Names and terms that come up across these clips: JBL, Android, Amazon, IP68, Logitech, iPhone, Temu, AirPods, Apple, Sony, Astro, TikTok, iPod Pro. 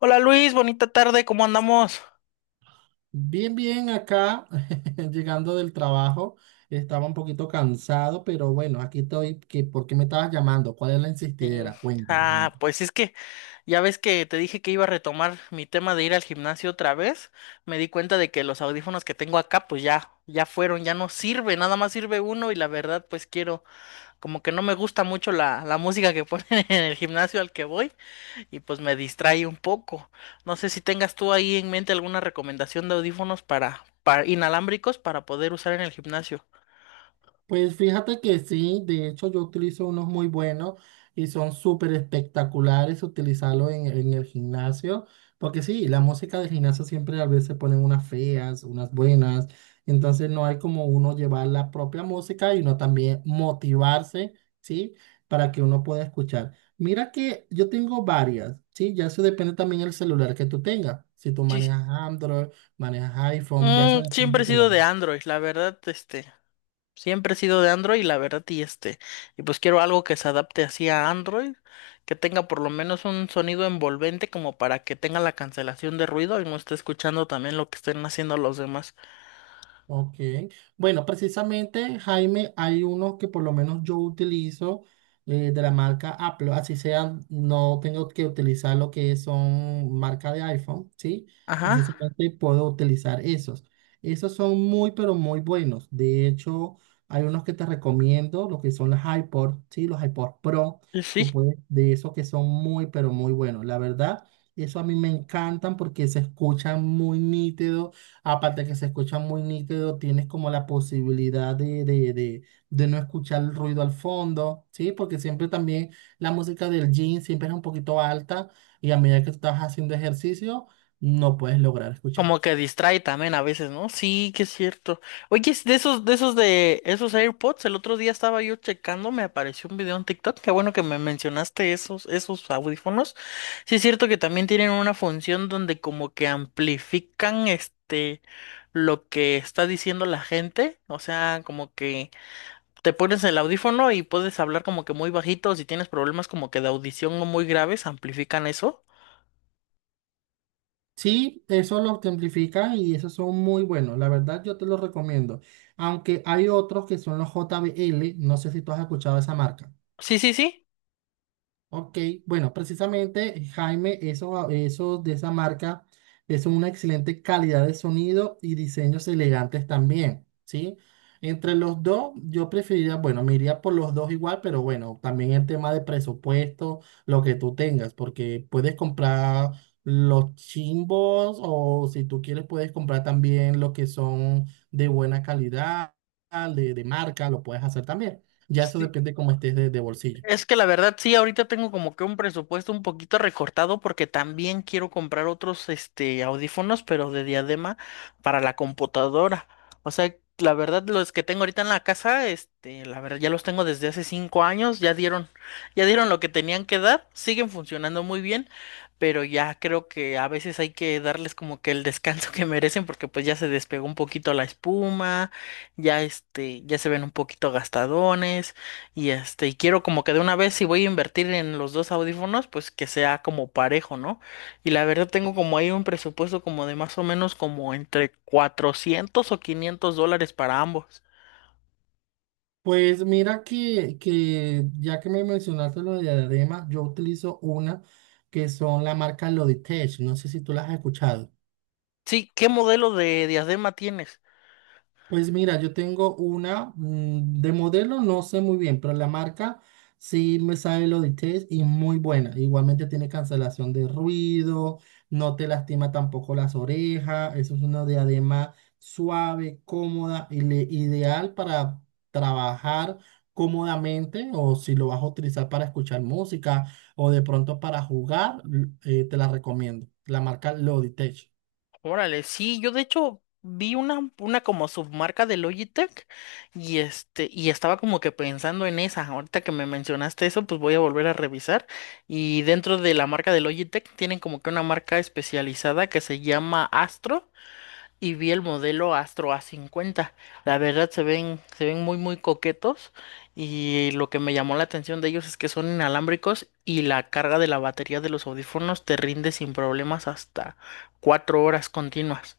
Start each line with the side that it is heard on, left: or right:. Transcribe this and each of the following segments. left: Hola Luis, bonita tarde, ¿cómo andamos?
right: Bien, bien, acá, llegando del trabajo, estaba un poquito cansado, pero bueno, aquí estoy. ¿Qué- por qué me estabas llamando? ¿Cuál es la
left: Sí.
right: insistidera? Cuéntame.
left: Pues es que ya ves que te dije que iba a retomar mi tema de ir al gimnasio otra vez. Me di cuenta de que los audífonos que tengo acá, pues ya fueron, ya no sirve, nada más sirve uno y la verdad, pues quiero, como que no me gusta mucho la música que ponen en el gimnasio al que voy y pues me distrae un poco. No sé si tengas tú ahí en mente alguna recomendación de audífonos para inalámbricos para poder usar en el gimnasio.
right: Pues fíjate que sí, de hecho yo utilizo unos muy buenos y son súper espectaculares utilizarlos en el gimnasio, porque sí, la música del gimnasio siempre a veces ponen unas feas, unas buenas, entonces no hay como uno llevar la propia música y uno también motivarse, ¿sí? Para que uno pueda escuchar. Mira que yo tengo varias, ¿sí? Ya eso depende también del celular que tú tengas, si tú manejas Android, manejas iPhone, ya eso depende
left: Siempre he
right: de que
left: sido de
right: manejes.
left: Android, la verdad, siempre he sido de Android, la verdad, y este, y pues quiero algo que se adapte así a Android, que tenga por lo menos un sonido envolvente como para que tenga la cancelación de ruido y no esté escuchando también lo que estén haciendo los demás.
right: Ok. Bueno, precisamente, Jaime, hay unos que por lo menos yo utilizo de la marca Apple, así sea, no tengo que utilizar lo que son marca de iPhone, ¿sí?
left: Ajá,
right: Precisamente puedo utilizar esos. Esos son muy, pero muy buenos. De hecho, hay unos que te recomiendo, lo que son los iPod, ¿sí? Los iPod Pro,
left: y
right: tú
left: sí.
right: puedes, de esos que son muy, pero muy buenos. La verdad, eso a mí me encantan porque se escuchan muy nítidos. Aparte que se escucha muy nítido, tienes como la posibilidad de no escuchar el ruido al fondo, ¿sí? Porque siempre también la música del gym siempre es un poquito alta y a medida que estás haciendo ejercicio, no puedes lograr escuchar.
left: Como que distrae también a veces, ¿no? Sí, que es cierto. Oye, es de esos, de esos AirPods, el otro día estaba yo checando, me apareció un video en TikTok. Qué bueno que me mencionaste esos, esos audífonos. Sí, es cierto que también tienen una función donde como que amplifican lo que está diciendo la gente. O sea, como que te pones el audífono y puedes hablar como que muy bajito. Si tienes problemas como que de audición no muy graves, amplifican eso.
right: Sí, eso lo simplifica y esos son muy buenos. La verdad, yo te los recomiendo. Aunque hay otros que son los JBL, no sé si tú has escuchado esa marca.
left: Sí, sí, sí.
right: Ok, bueno, precisamente Jaime, eso, esos de esa marca es una excelente calidad de sonido y diseños elegantes también, ¿sí? Entre los dos, yo preferiría, bueno, me iría por los dos igual, pero bueno, también el tema de presupuesto, lo que tú tengas, porque puedes comprar los chimbos o si tú quieres puedes comprar también lo que son de buena calidad, de marca, lo puedes hacer también. Ya eso
left: Sí,
right: depende cómo estés de bolsillo.
left: es que la verdad sí, ahorita tengo como que un presupuesto un poquito recortado porque también quiero comprar otros audífonos, pero de diadema para la computadora. O sea, la verdad los que tengo ahorita en la casa, la verdad ya los tengo desde hace 5 años, ya dieron lo que tenían que dar, siguen funcionando muy bien, pero ya creo que a veces hay que darles como que el descanso que merecen porque pues ya se despegó un poquito la espuma, ya se ven un poquito gastadones. Y quiero como que de una vez si voy a invertir en los dos audífonos, pues que sea como parejo, ¿no? Y la verdad tengo como ahí un presupuesto como de más o menos como entre $400 o $500 para ambos.
right: Pues mira que ya que me mencionaste lo de diadema, yo utilizo una que son la marca Logitech. No sé si tú las has escuchado.
left: Sí, ¿qué modelo de diadema tienes?
right: Pues mira, yo tengo una de modelo, no sé muy bien, pero la marca sí me sabe los detalles y muy buena. Igualmente tiene cancelación de ruido, no te lastima tampoco las orejas. Eso es una diadema suave, cómoda y ideal para trabajar cómodamente o si lo vas a utilizar para escuchar música o de pronto para jugar, te la recomiendo. La marca Logitech.
left: Órale, sí, yo de hecho vi una como submarca de Logitech y estaba como que pensando en esa. Ahorita que me mencionaste eso, pues voy a volver a revisar. Y dentro de la marca de Logitech tienen como que una marca especializada que se llama Astro, y vi el modelo Astro A50. La verdad se ven muy muy coquetos y lo que me llamó la atención de ellos es que son inalámbricos y la carga de la batería de los audífonos te rinde sin problemas hasta 4 horas continuas.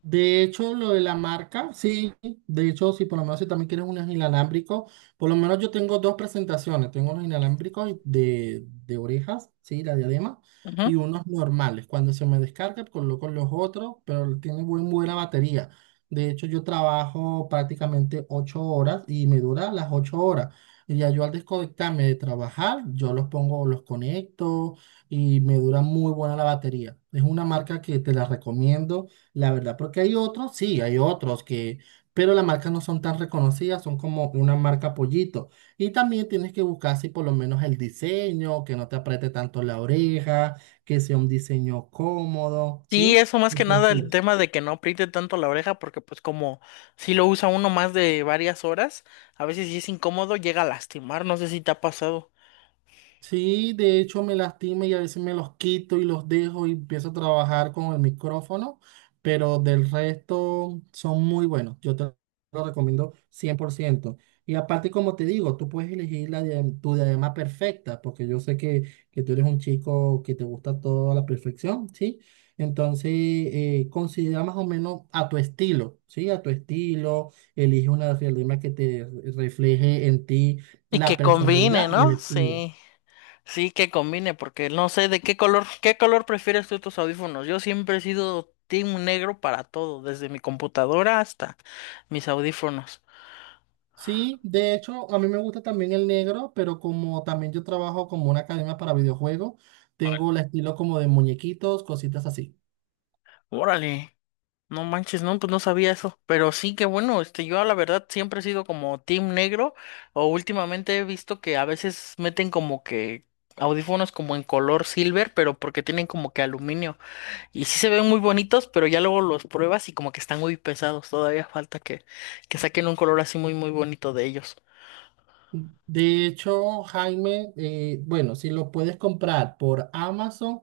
right: De hecho, lo de la marca, sí, de hecho, sí, por lo menos si también quieres unos inalámbricos, por lo menos yo tengo dos presentaciones, tengo unos inalámbricos de orejas, sí, la diadema, y
left: Ujú.
right: unos normales. Cuando se me descarga, coloco los otros, pero tiene buena batería. De hecho, yo trabajo prácticamente 8 horas y me dura las 8 horas. Y ya yo al desconectarme de trabajar, yo los pongo, los conecto y me dura muy buena la batería. Es una marca que te la recomiendo la verdad, porque hay otros, sí, hay otros que, pero las marcas no son tan reconocidas, son como una marca pollito. Y también tienes que buscar si por lo menos el diseño, que no te apriete tanto la oreja, que sea un diseño cómodo,
left: Sí,
right: ¿sí?
left: eso más que
right: Entonces,
left: nada el
right: sí.
left: tema de que no apriete tanto la oreja porque pues como si lo usa uno más de varias horas, a veces si es incómodo llega a lastimar, no sé si te ha pasado.
right: Sí, de hecho me lastima y a veces me los quito y los dejo y empiezo a trabajar con el micrófono, pero del resto son muy buenos. Yo te lo recomiendo 100%. Y aparte, como te digo, tú puedes elegir la tu diadema perfecta, porque yo sé que tú eres un chico que te gusta toda la perfección, ¿sí? Entonces, considera más o menos a tu estilo, ¿sí? A tu estilo, elige una diadema que te refleje en ti
left: Y
right: la
left: que combine,
right: personalidad y el
left: ¿no?
right: estilo.
left: Sí. Sí, que combine, porque no sé de qué color prefieres tú tus audífonos. Yo siempre he sido team negro para todo, desde mi computadora hasta mis audífonos.
right: Sí, de hecho, a mí me gusta también el negro, pero como también yo trabajo como una academia para videojuegos, tengo el estilo como de muñequitos, cositas así.
left: Órale, no manches, no, pues no sabía eso. Pero sí que bueno, yo la verdad siempre he sido como team negro, o últimamente he visto que a veces meten como que audífonos como en color silver, pero porque tienen como que aluminio. Y sí se ven muy bonitos, pero ya luego los pruebas y como que están muy pesados. Todavía falta que saquen un color así muy, muy bonito de ellos.
right: De hecho, Jaime, bueno, si lo puedes comprar por Amazon,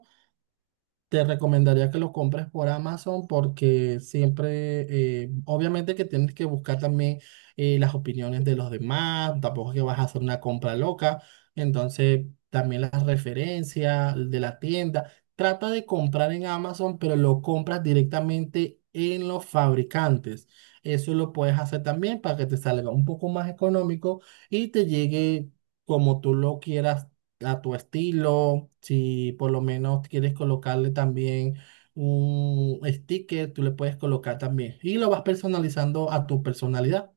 right: te recomendaría que lo compres por Amazon porque siempre, obviamente que tienes que buscar también las opiniones de los demás, tampoco es que vas a hacer una compra loca, entonces también las referencias de la tienda. Trata de comprar en Amazon, pero lo compras directamente en los fabricantes. Eso lo puedes hacer también para que te salga un poco más económico y te llegue como tú lo quieras a tu estilo, si por lo menos quieres colocarle también un sticker, tú le puedes colocar también y lo vas personalizando a tu personalidad.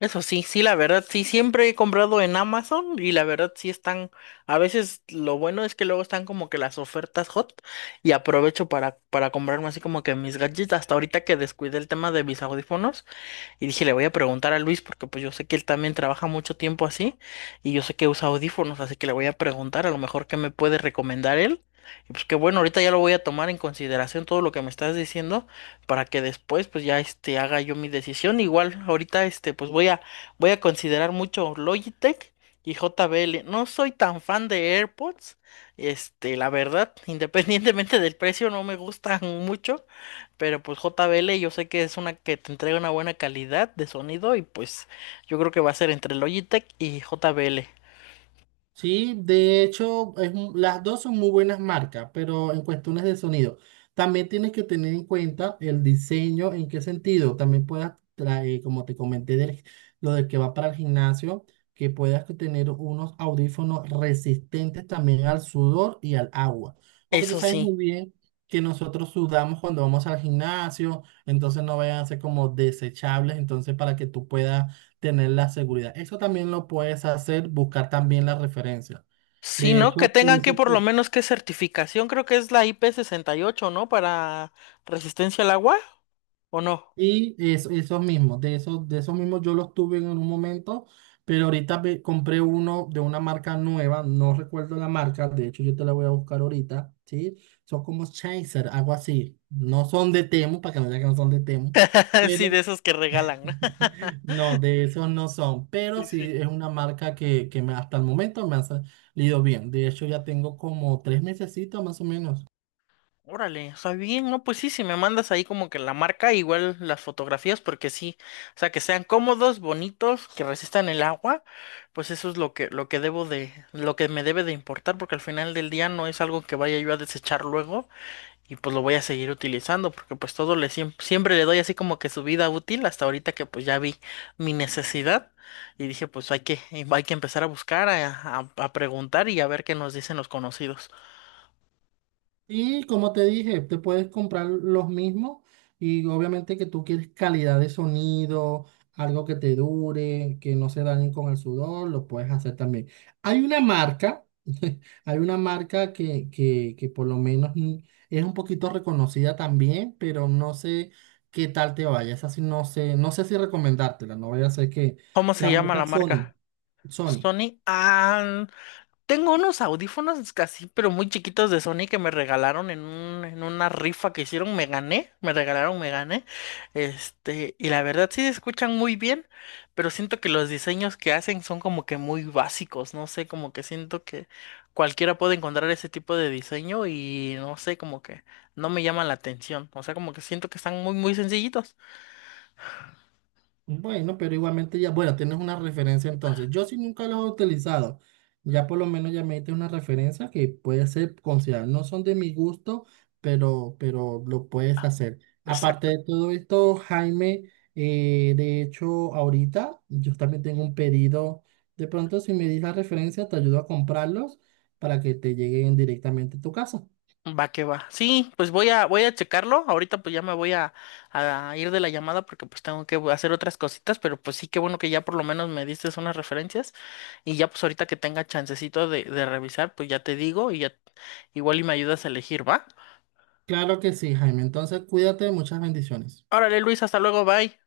left: Eso sí, sí, la verdad, sí, siempre he comprado en Amazon y la verdad sí están, a veces lo bueno es que luego están como que las ofertas hot y aprovecho para comprarme así como que mis gadgets, hasta ahorita que descuidé el tema de mis audífonos. Y dije, le voy a preguntar a Luis porque pues yo sé que él también trabaja mucho tiempo así y yo sé que usa audífonos, así que le voy a preguntar a lo mejor qué me puede recomendar él. Y pues que bueno, ahorita ya lo voy a tomar en consideración todo lo que me estás diciendo para que después pues ya haga yo mi decisión. Igual ahorita pues voy a considerar mucho Logitech y JBL. No soy tan fan de AirPods. La verdad, independientemente del precio, no me gustan mucho. Pero pues JBL yo sé que es una que te entrega una buena calidad de sonido y pues yo creo que va a ser entre Logitech y JBL.
right: Sí, de hecho, es las dos son muy buenas marcas, pero en cuestiones de sonido, también tienes que tener en cuenta el diseño, en qué sentido. También puedas traer, como te comenté, lo de que va para el gimnasio, que puedas que tener unos audífonos resistentes también al sudor y al agua. Porque tú
left: Eso
right: sabes muy
left: sí.
right: bien que nosotros sudamos cuando vamos al gimnasio, entonces no vayan a ser como desechables, entonces para que tú puedas tener la seguridad. Eso también lo puedes hacer, buscar también la referencia.
left: Sí,
right: De
left: ¿no? Que
right: hecho, por
left: tengan que
right: eso,
left: por lo menos que certificación, creo que es la IP68, ¿no? Para resistencia al agua, ¿o no?
right: y eso, esos mismos, de esos mismos yo los tuve en un momento, pero ahorita compré uno de una marca nueva, no recuerdo la marca, de hecho yo te la voy a buscar ahorita, ¿sí? Son como Chaser, algo así. No son de Temu, para que no digan que no son de Temu,
left: Sí,
right: pero
left: de esos que regalan. ¿No?
right: no, de esos no son, pero
left: Sí,
right: sí
left: sí.
right: es una marca que, hasta el momento me ha salido bien. De hecho, ya tengo como 3 mesecitos más o menos.
left: Órale, o sea, bien, no, pues sí, si me mandas ahí como que la marca, igual las fotografías, porque sí, o sea, que sean cómodos, bonitos, que resistan el agua, pues eso es lo lo que debo de, lo que me debe de importar, porque al final del día no es algo que vaya yo a desechar luego, y pues lo voy a seguir utilizando, porque pues todo le siempre le doy así como que su vida útil, hasta ahorita que pues ya vi mi necesidad, y dije, pues hay hay que empezar a buscar, a preguntar y a ver qué nos dicen los conocidos.
right: Y como te dije, te puedes comprar los mismos y obviamente que tú quieres calidad de sonido, algo que te dure, que no se dañen con el sudor, lo puedes hacer también. Hay una marca, hay una marca que por lo menos es un poquito reconocida también, pero no sé qué tal te vaya. Esa sí no sé, no sé si recomendártela, no voy a hacer que
left: ¿Cómo se
right: la
left: llama la
right: marca Sony,
left: marca?
right: Sony.
left: Sony, ah, tengo unos audífonos casi, pero muy chiquitos de Sony que me regalaron en en una rifa que hicieron, me gané, y la verdad sí se escuchan muy bien, pero siento que los diseños que hacen son como que muy básicos, no sé, como que siento que cualquiera puede encontrar ese tipo de diseño y no sé, como que no me llama la atención, o sea, como que siento que están muy, muy sencillitos.
right: Bueno, pero igualmente ya, bueno, tienes una referencia entonces. Yo sí nunca los he utilizado. Ya por lo menos ya me diste una referencia que puede ser considerada. No son de mi gusto, pero lo puedes hacer. Aparte de todo esto, Jaime, de hecho, ahorita yo también tengo un pedido. De pronto, si me dis la referencia, te ayudo a comprarlos para que te lleguen directamente a tu casa.
left: Va que va. Sí, pues voy a checarlo. Ahorita pues ya a ir de la llamada porque pues tengo que hacer otras cositas, pero pues sí, qué bueno que ya por lo menos me diste unas referencias y ya pues ahorita que tenga chancecito de revisar, pues ya te digo y ya igual y me ayudas a elegir, ¿va?
right: Claro que sí, Jaime. Entonces, cuídate, muchas bendiciones.
left: Órale, Luis, hasta luego, bye.